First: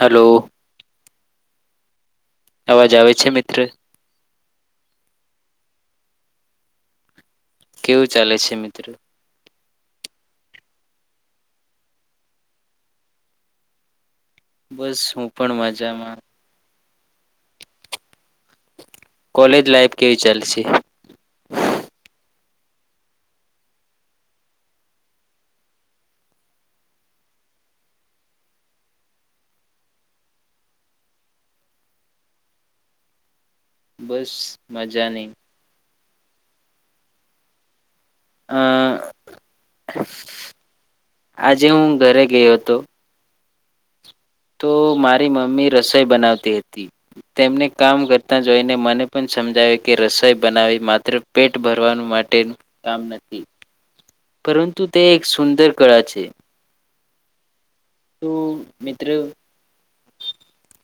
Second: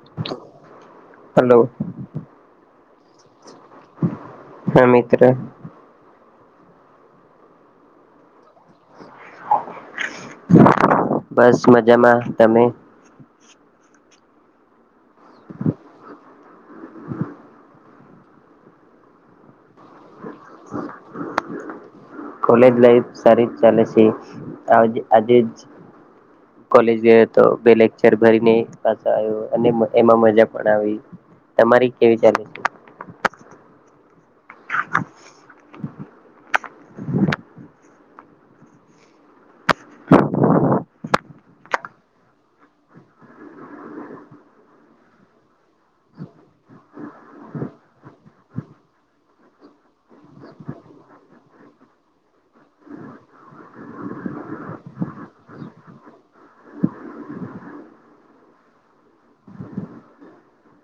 Hello hello અવાજ આવે છે મિત્ર હા મિત્ર કેવું ચાલે છે મિત્ર બસ મજામાં તમે બસ હું પણ મજામાં કોલેજ લાઈફ કેવી ચાાલશે કોલેજ લાઈફ સારી ચાલે છે આજે જ કોલેજ ગયો તો બે લેક્ચર ભરીને પાછો આવ્યો અને એમાં મજા પણ આવી તમારી કેવી ચાલે છે બસ મંજાની હા આજે હું ઘરે ગયો હતો તો મારી મમ્મી રસોઈ બનાવતી હતી તેમને કામ કરતા જોઈને મને પણ સમજાવે કે રસોઈ બનાવી માત્ર પેટ ભરવાનું નુ કામ નથી પરંતુ તે એક સુંદર કળા છે તું મિત્ર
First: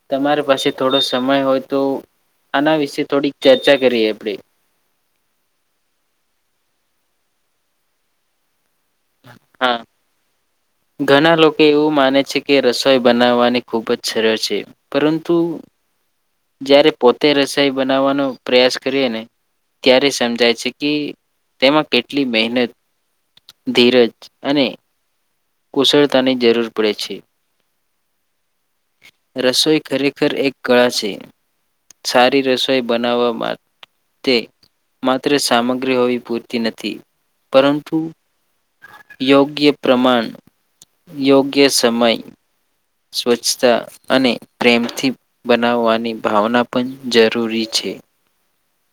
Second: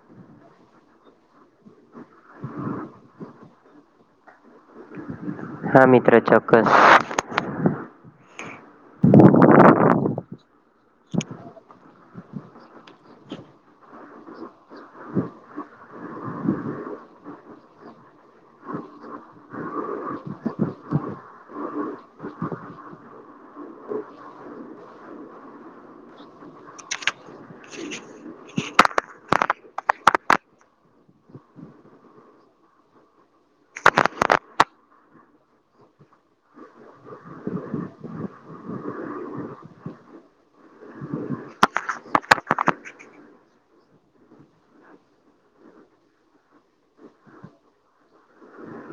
તમારી પાસે થોડો સમય હોય તો આના વિશે થોડીક ચર્ચા કરીએ આપડે હા મિત્ર ચોક્કસ હા ઘણા લોકો એવું માને છે કે રસોઈ બનાવવાની ખૂબ જ સરળ છે પરંતુ જયારે પોતે રસોઈ બનાવવાનો પ્રયાસ કરીએ ને ત્યારે સમજાય છે કે તેમાં કેટલી મહેનત ધીરજ અને કુશળતાની જરૂર પડે છે રસોઈ ખરેખર એક કળા છે સારી રસોઈ બનાવવામાં તે માત્ર સામગ્રી હોવી પૂરતી નથી પરંતુ યોગ્ય પ્રમાણ યોગ્ય સમય સ્વચ્છતા અને પ્રેમથી બનાવવાની ભાવના પણ જરૂરી છે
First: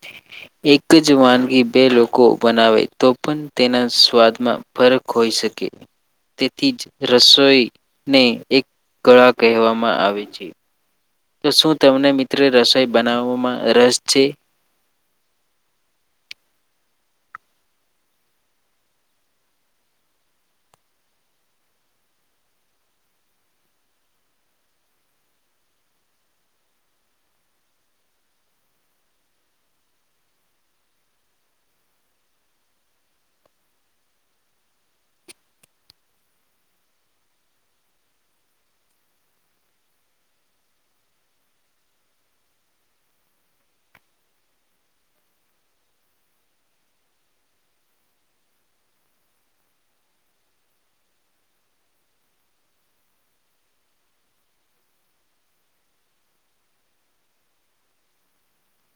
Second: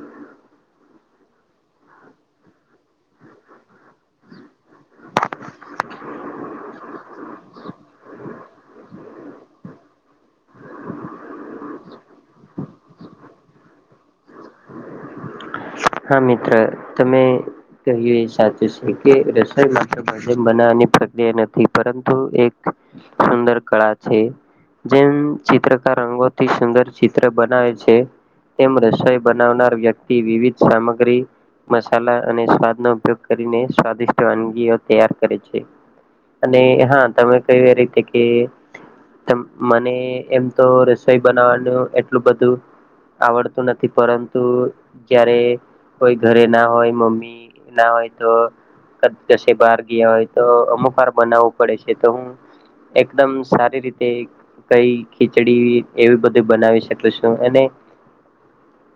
ઓકે એક જ વાનગી બે લોકો બનાવે તો પણ તેના સ્વાદમાં ફરક હોય છે શ કે તેથી જ રસોઈને એક કળા કહેવામાં આવે છે તો શું તમને મિત્રો રસોઈ બનાવવામાં રસ છે હા મિત્ર તમે કહ્યું એ સાચું છે કે રસોઈ માત્રમ બનાવાની પ્રક્રિયા નથી પરંતુ એક સુંદર કળા છે જેમ ચિત્રકાર રંગોથી સુંદર ચિત્ર બનાવે છે એ રસોઈ બનાવનાર વ્યક્તિ વિવિધ સામગ્રી મસાલા અને સ્વાદનોો ઉપયોગ કરીને સ્વાદિષ્ટ વાનગીઓ તૈયાર કરે છે અને હા તમે કહ્યું એ રીતે કે મને એમ તો રસોઈ બનાવાનું એટલું બધું આવડતું નથી પરંતુ ક્યારે કોઈ ઘરે ના હોય મમ્મી ના હોય તો બહાર ગયા હોય તો અમુક વાર બનાવવું પડે છે તો હું એકદમ સારી રીતે કઈ ખીચડી એવી બધી બનાવી શકશું અને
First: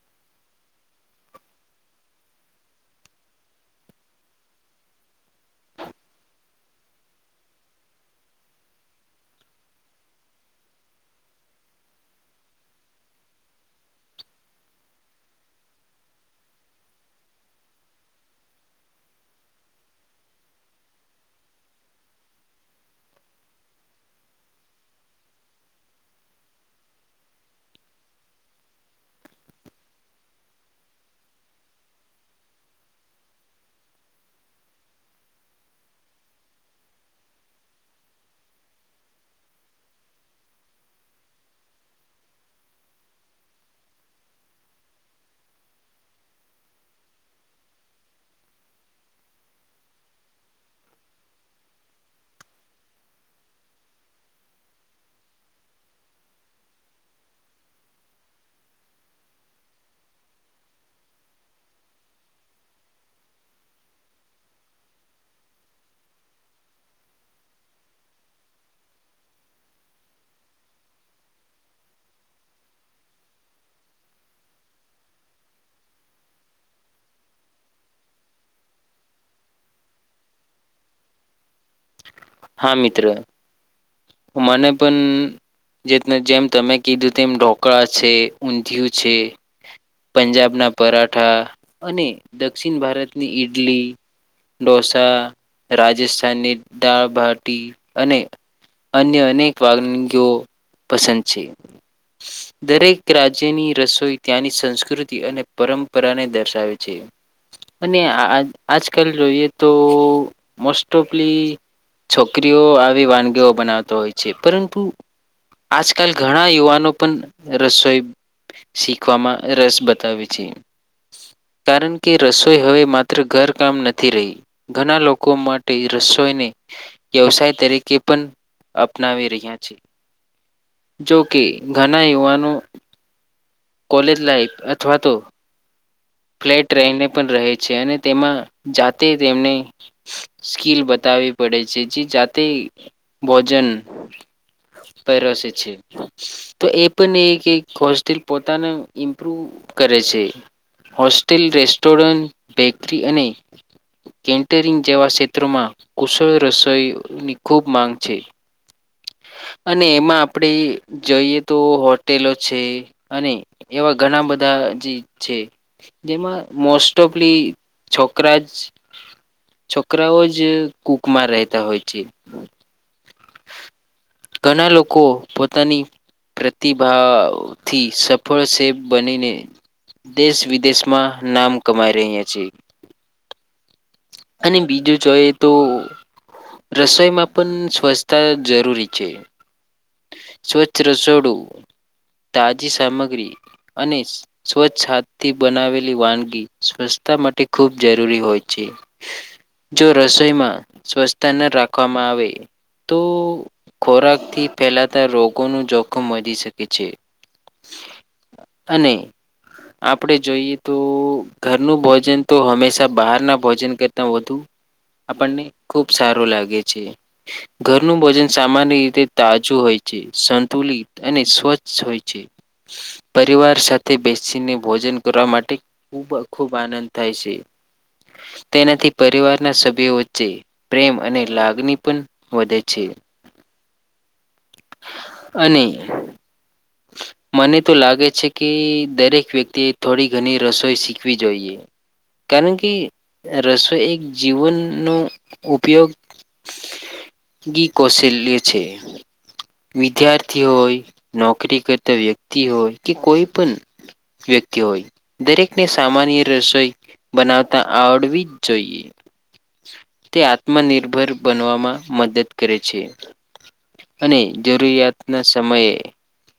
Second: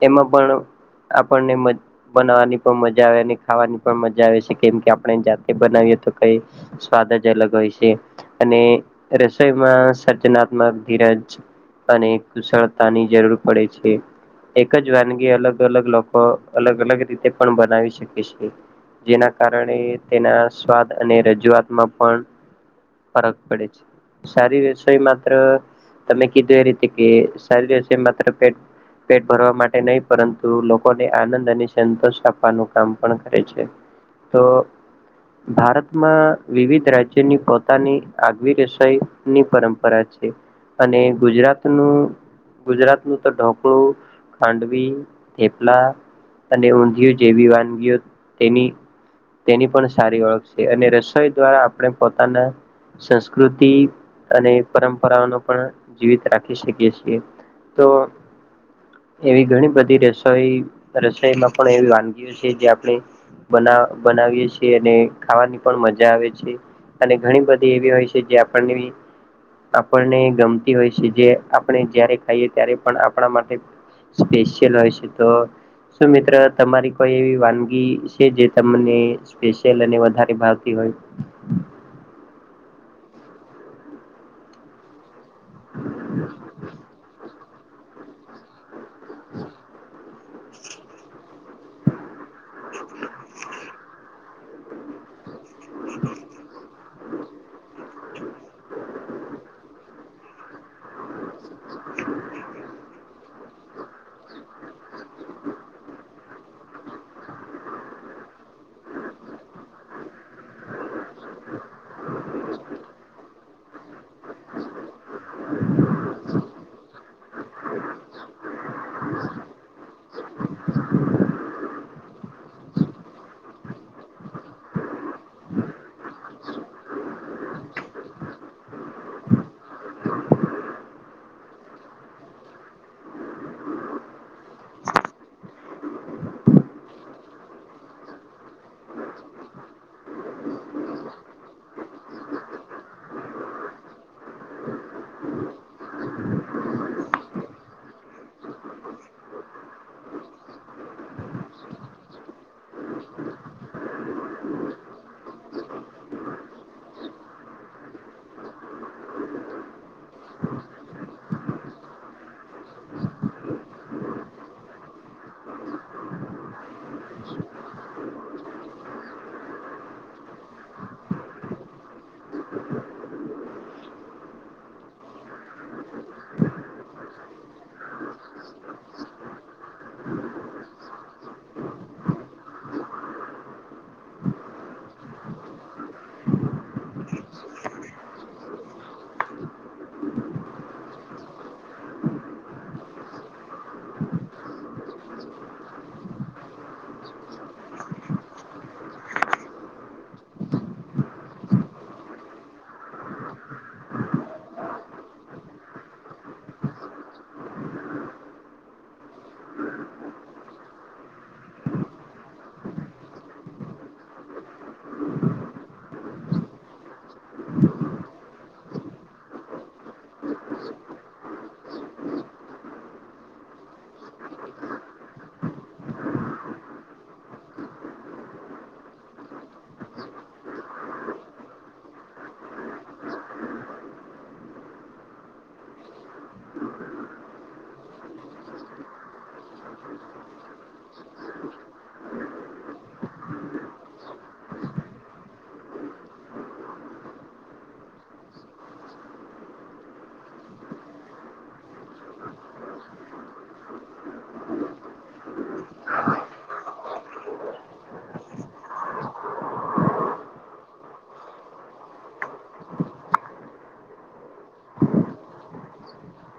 એમાં પણ આપણને બનાવવાની પણ મજા આવે અને ખાવાની પણ મજા આવે છે કેમ કે આપણે જાતે બનાવીએ કઈ સ્વાદ જ અલગ હોય છે અને રસોઈમાં સર્જનાત્મક ધરા કુશળતાની જરૂર પડે છે એક જ વાનગી અલગ અલગ અલગ લોકો અલગ અલગ રીતે પણ બનાવી શકે છે જેના કારણે તેના સ્વાદ અને રજૂઆતમાં પણ ફરક પડે છે શારીર વ્યસોઈ માત્ર તમે કીધું એ રીતે કે શારીર વ્યસો માત્ર પે પેટ ભરવા માટે નહીં પરંતુ લોકોને આનંદ અને સંતોષ આપવાનું કામ પણ કરે છે તો ભારતમાં વિવિધ રાજ્યની પોતાની આગવી રસઈની પરંપરા છે અને ગુજરાત નું ગુજરાત નું તો ઢોકળું ખાંડવી થેપલા અને ઊંધિય જેવી વાનગીઓ તેની તેની પણ સારી ઓળખ છે અને રસોઈ દ્વારા આપણે પોતાના સંસ્કૃતિ અને પરંપરાઓનો પણ જીવિત રાખી શકીએ છીએ તો એવી ઘણી બધી રસ રો રસોઈમાં પણ એવી વાનગીઓ છે જે આપણે બ બનાવીએ છીએ અને ખાવાની પણ મજા આવે છે અને ઘણી બધી એવી હોય છે જે આપણને આપણને ગમતી હોય છે જે આપણે જારે ખાઈએ ત્યારે પણ આપણા માટે સ્પેશલ હોય છે તો સુું મિત્ર તમારી કોઈ એવી વાનગી છે જે તમને સ્પેશિયલ અને વધારે ભાવતી હોય થ [unintelligible] મિત્ર હમાને પણ જે જેમ તમે કીધું તેમમ ઢોકળા છે ઊંધિયું છે પંજાબ ના પરાઠા અને દક્ષિણ ભારતની ઈડલી ઢોસા રાજસ્થાનની ડા અને અન્ય અનેક વાનગીઓ પસંદ છે દરેક રાજ્યની રસોઈ ત્યાંની સંસ્કૃતિ અને પરંપરાને દર્શાવે છે અને આજકાલ જોઈએ તો મોસ્ટ ઓફલી છોકરીઓ આવી વાનગીઓ બનાવતો હોય છે પરંતુ આજકાલ ઘણા યુવાનો પણ રસોઈ શીખવામાં રસ બતાવે છે કારણ કે રસોઈ હવે માત્ર ઘરકામ નથી રહી ઘણા લોકો માટે રસોઈને વ્યવસાય તરીકે પણ અપનાવી રહ્યા છે જો કે ઘણા યુવાનો કોલેજ લાઈફ અથવા તો ફ્લેટ રહીને પણ રહે છે અને તેમાં જાતે તેમને સ્કીલ બતા પડે છે જે જાતે ભોજન પસે છે તો એ પણ હોસ્ટલ પોતાના ઇમ્પ્રવ કરે છે હોસ્ટેલ રેસ્ટોરન્ટ બેકરી અને કેન્ટરિંગ જેવા ક્ષેત્રોમાં કુશળ રસોઈની ખૂબ માંગ છે [unintelligible] અને એમાં આપણેે જોઈએ તો હોટેલો છે અને એવા ઘણા બધા જેમાં મોસ્ટ ઓફ છોકરા છોકરાઓ જ કૂકમાંર રહેતા હોય છે ઘણા લોકો પોતાની પ્રતિભથી સફળ સ બનીને દેશ વિદેશમાં નામ કમાઈ રહ્યા છે અને બીજું જો એ તો રસોઈમાં પણ સ્વચ્છતા જરૂરી છે સ્વચ્છ રસોડું તાજી સામગ્રી અને સ્વચ્છ હાથ થી બનાવેલી વાનગી સ્વચ્છતા માટે ખૂબ જરૂરી હોય છે જો રસોઈમાં સ્વચ્તા ન રાખવામાં આવે તો ખોરાકથી ફેલાતા રોગો ન જોખમ વધી શકે છે અને આપણે જોઈએ તો ઘરનું ભોજન તો હંમેશા બહારના ભોજન કરતા વધુ આપણને ખુબ સારું લાગે છે ઘરનું ભોજન સામાન્ય રીતે તાજું હોય છે સંતુલિત અને સ્વચ્છ હોય છે પરિવાર સાથે બેસીને ભોજન કરવા માટે ખૂબ ખૂબ આનંદ થાય છે તેનાથી પરિવારના સભ્યો વચ્ચે પ્રેમ અને લાગણી પણ વધે છે અને મને તો લાગે છે કે દરેક વ્યક્તિએ થોડી ઘણી રસોઈ શીખવી જોઈએ કારણ કે રસોઈ એક જીવનનો ઉપયોગ ગી કસે લી છે વિદ્યાર્થી હોય નોકરી કરતા વ્યક્તિ હોય કે કોઈ પણ વ્યક્તિ હોય દરેકને સામાન્ય રસોઈ બનાવતા આવડવી જ જોઈએ તે આત્મનિર્ભર બનવામાં મદદ કરે છે અને જરૂરિયાતના સમયે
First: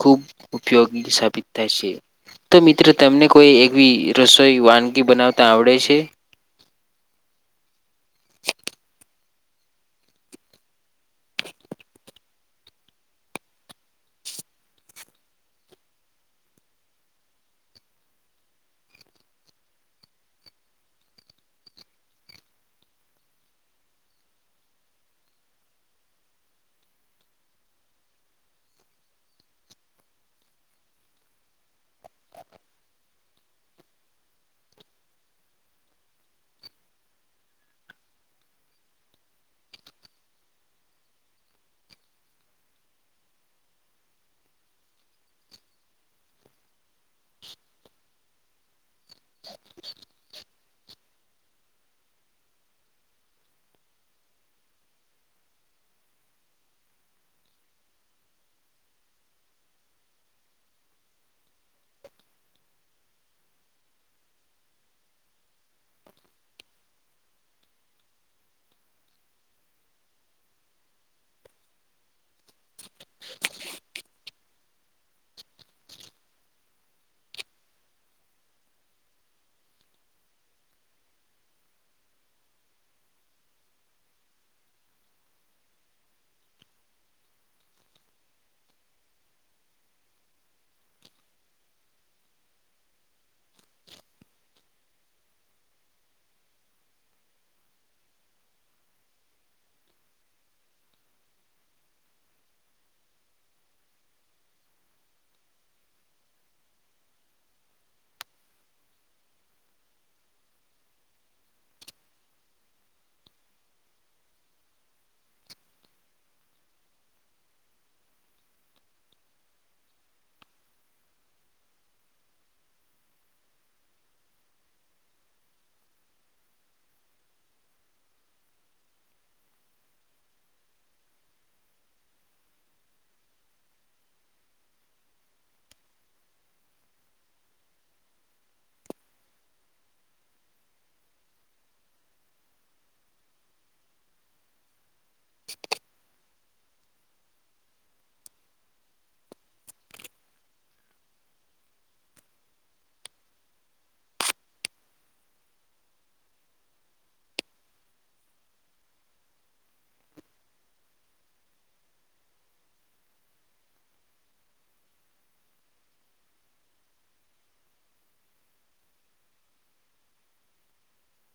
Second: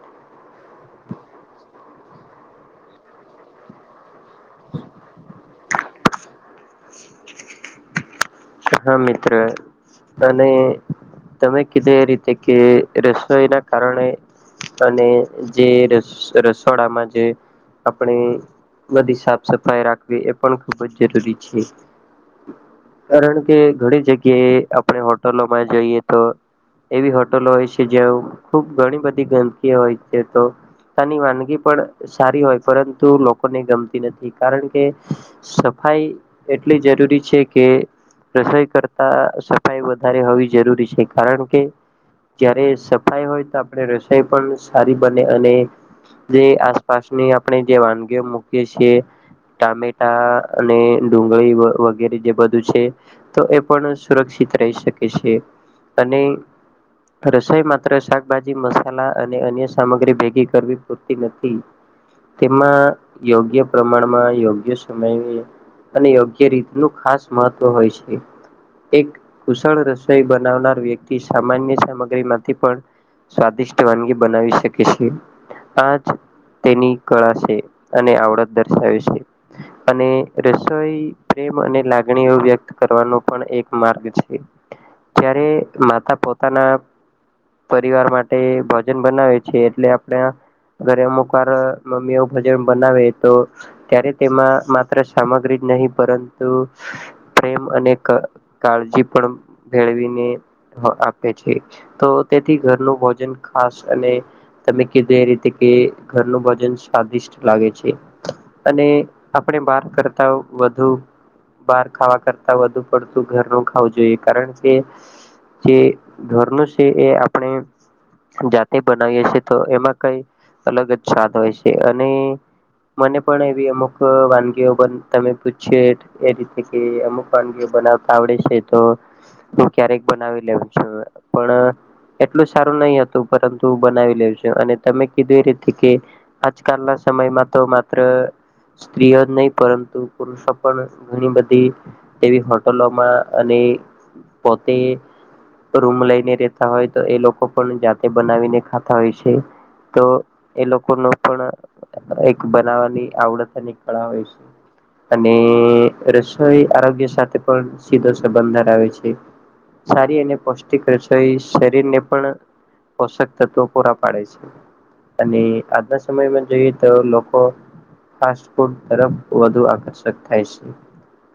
ખૂબ ઉપયોગી સાબિત થાય છે તો મિત્રો તમને કોઈ એવી રસોઈ વાનગી બનાવતા આવડે છે [unintelligible] હા મિત્ર અને તમે કીધે એ રીતે કે રસોઈના કારણે અને જે રસ રસોડામાં જે આપણે બધી સાફ સફાઈ રાખવી એ પણ ખૂબ જ જરૂરી છે કારણ કે ઘણી જગ્યાએ આપણે હોટલોમાં જઈએ તો એવી હોટલો હોય છે જે ખુબ ઘણી બધી ગંદકી હોય છે તો ની વાનગી પણ સારી હોય પરંતુ લોકોને ગમતી નથી કારણ કે ભાઈ એટલી જરૂરી છે કે રસોઈ કરતા સફાઈ વધારે હોવી જરૂરી છે કારણ કે જયારે સફાઈ હોય તો આપણે રસોઈ પણ સારી બને અને જે આસપાસ ની આપણે જે વાનગીઓ મૂકીએ છીએ ટામેટા અને ડુંગળી વગેરે જે બધું છે તો એ પણ સુરક્ષિત રહી શકે છે અને રસોઈ માત્ર શાકભાજી મસાલા અને અન્ય સામગ્રી ભેગી કરવી પૂરતી નથી તેમાં યોગ્ય પ્રમાણમાં યોગ્ય સમય અને યોગ્ય રીતનુંું ખાસ મહત્વ હોય છે એક કુશળ રસોઈ બનાવનાર વ્યક્તિ સામાન્ય સામગ્રી માંથી પણ સ્વાદિષ્ટ વાનગી બનાવી શકે છે આજ તેની કળા છે અને આવડત દર્શાવે છે અને રસોઈ મને લાગણી એ વ્યક્ત કરવાનો પણ એક માર્ગ છે ત્યારે માતા પોતાના પરિવાર માટે ભોજન બનાવે છે એટલે આપણે ઘરે અમુક વાર મમ્મીઓ ભજન બનાવે તો ત્યારે તેમાં માત્ર સામગ્રી નહી પરંતુ પ્રેમ અને કાળજી પણ મેેળવીને આપે છે તો તેથી ઘરનું ભોજન ખાસ અને તમે કીધું એ રીતે કે ઘરનું ભજન સ્વાદિષ્ટ લાગે છે અને આપ વધ બ કરતા વધુ પડતું ઘર ન ખાવું જોઈએ કારણ કે જે ધોરણું છે એ આપણે જાતે બનાવીએ છ છેીએ તો એમાં કઈ અલગ જ સ્વાદ હોય છે અને મને પણ, એવી અમુક વાનગીઓ પણ, તમે પૂછ્યું એ રીતે કે? અમુક વાનગી બનાવતા આવડે છે, તો તું ક્યારેક બનાવી લેવ છુ. પણ એટલું સારું નહી હતું, પરંતુ બનાવી લેઉ છુ અને તમે કીધું એ રીતે કે આજકાલ ના સમયમાં તો માત્ર સ્ત્રીઓ જ નહી, પરંતુ પુરુષો પણ ઘણી બધી તેવી હોટલોમાં, અને પોતે રૂમ લઈને હોય તો, એ લોકો પણ જાતે બનાવીને ખાતા હોય છે. તો એ લોકો નો પણ એક બનાવાની આવડત ની કળા હોય છે. અને, રસોઈ આરોગ્ય સાથે પણ સીધો સંબંધ ધરાવે છે. સારી અને પૌષ્ટિક રસોઈ, શરીરને પણ પોષક તત્વો પૂરા પાડે છે. અને આજના સમયમાં જોઈએ તો લોકો ફાસ્ફૂડ તરફ વધુ આકર્ષક થાય છે.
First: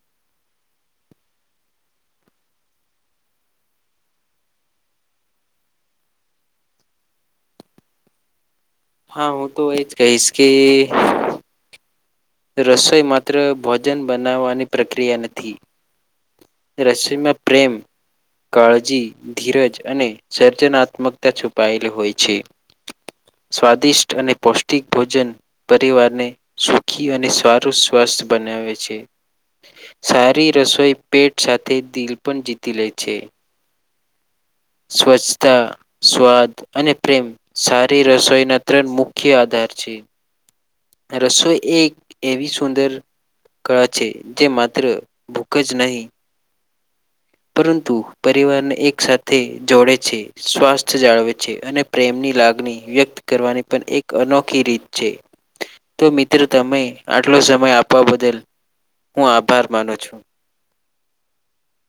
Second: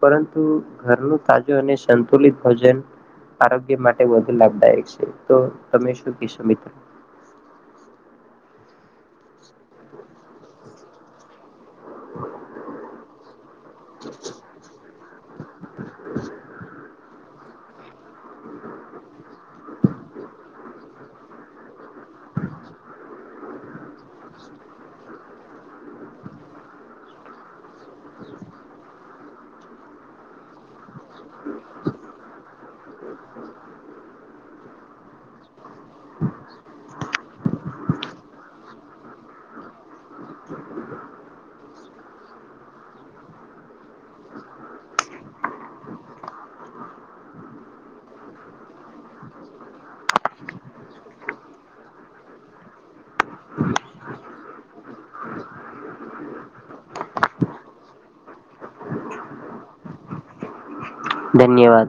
પરંતુ, ઘરનું તાજું અને સંતુલિત ભોજન આરોગ્ય માટે વધુ લાભદાયક છે. તો તમે શું કેશો મિત્રો? [unintelligible] હા હું તો એજ કહીશ કે રસોઈ, માત્ર ભોજન બનાવવાની પ્રક્રિયા નથી. રસોઈમાં પ્રેમ કાળજી, ધીરજ અને સર્જનાત્મકતા છુપાયેલી હોય છે. સ્વાદિષ્ટ અને પૌષ્ટિક ભોજન પરિવારને સુખી અને સારું સ્વા બનાવે છે. સારી રસોઈ પેટ સાથે દિલ પણ જીતી લે છે. સ્વચ્છતા, સ્વાદ અને પ્રેમ સારી રસોઈના ત્રણ મુખ્ય આધાર પર ચી રસોઈ એ એક એવી સુંદર કળા છે જે, માત્ર ભૂખ જ નહી. પરંતુ પરિવારને એક સાથે જોડે છે. સ્વાસ્થ્ય જાળવે છે. અને પ્રેમની લા લાગણી વ્યક્ત કરવાની પણ, એક અનોખી રીત છે. તો મિત્ર, તમે આટલો સમય આપવા બદલ હું આભાર માનું છું. ધન્યવાદ,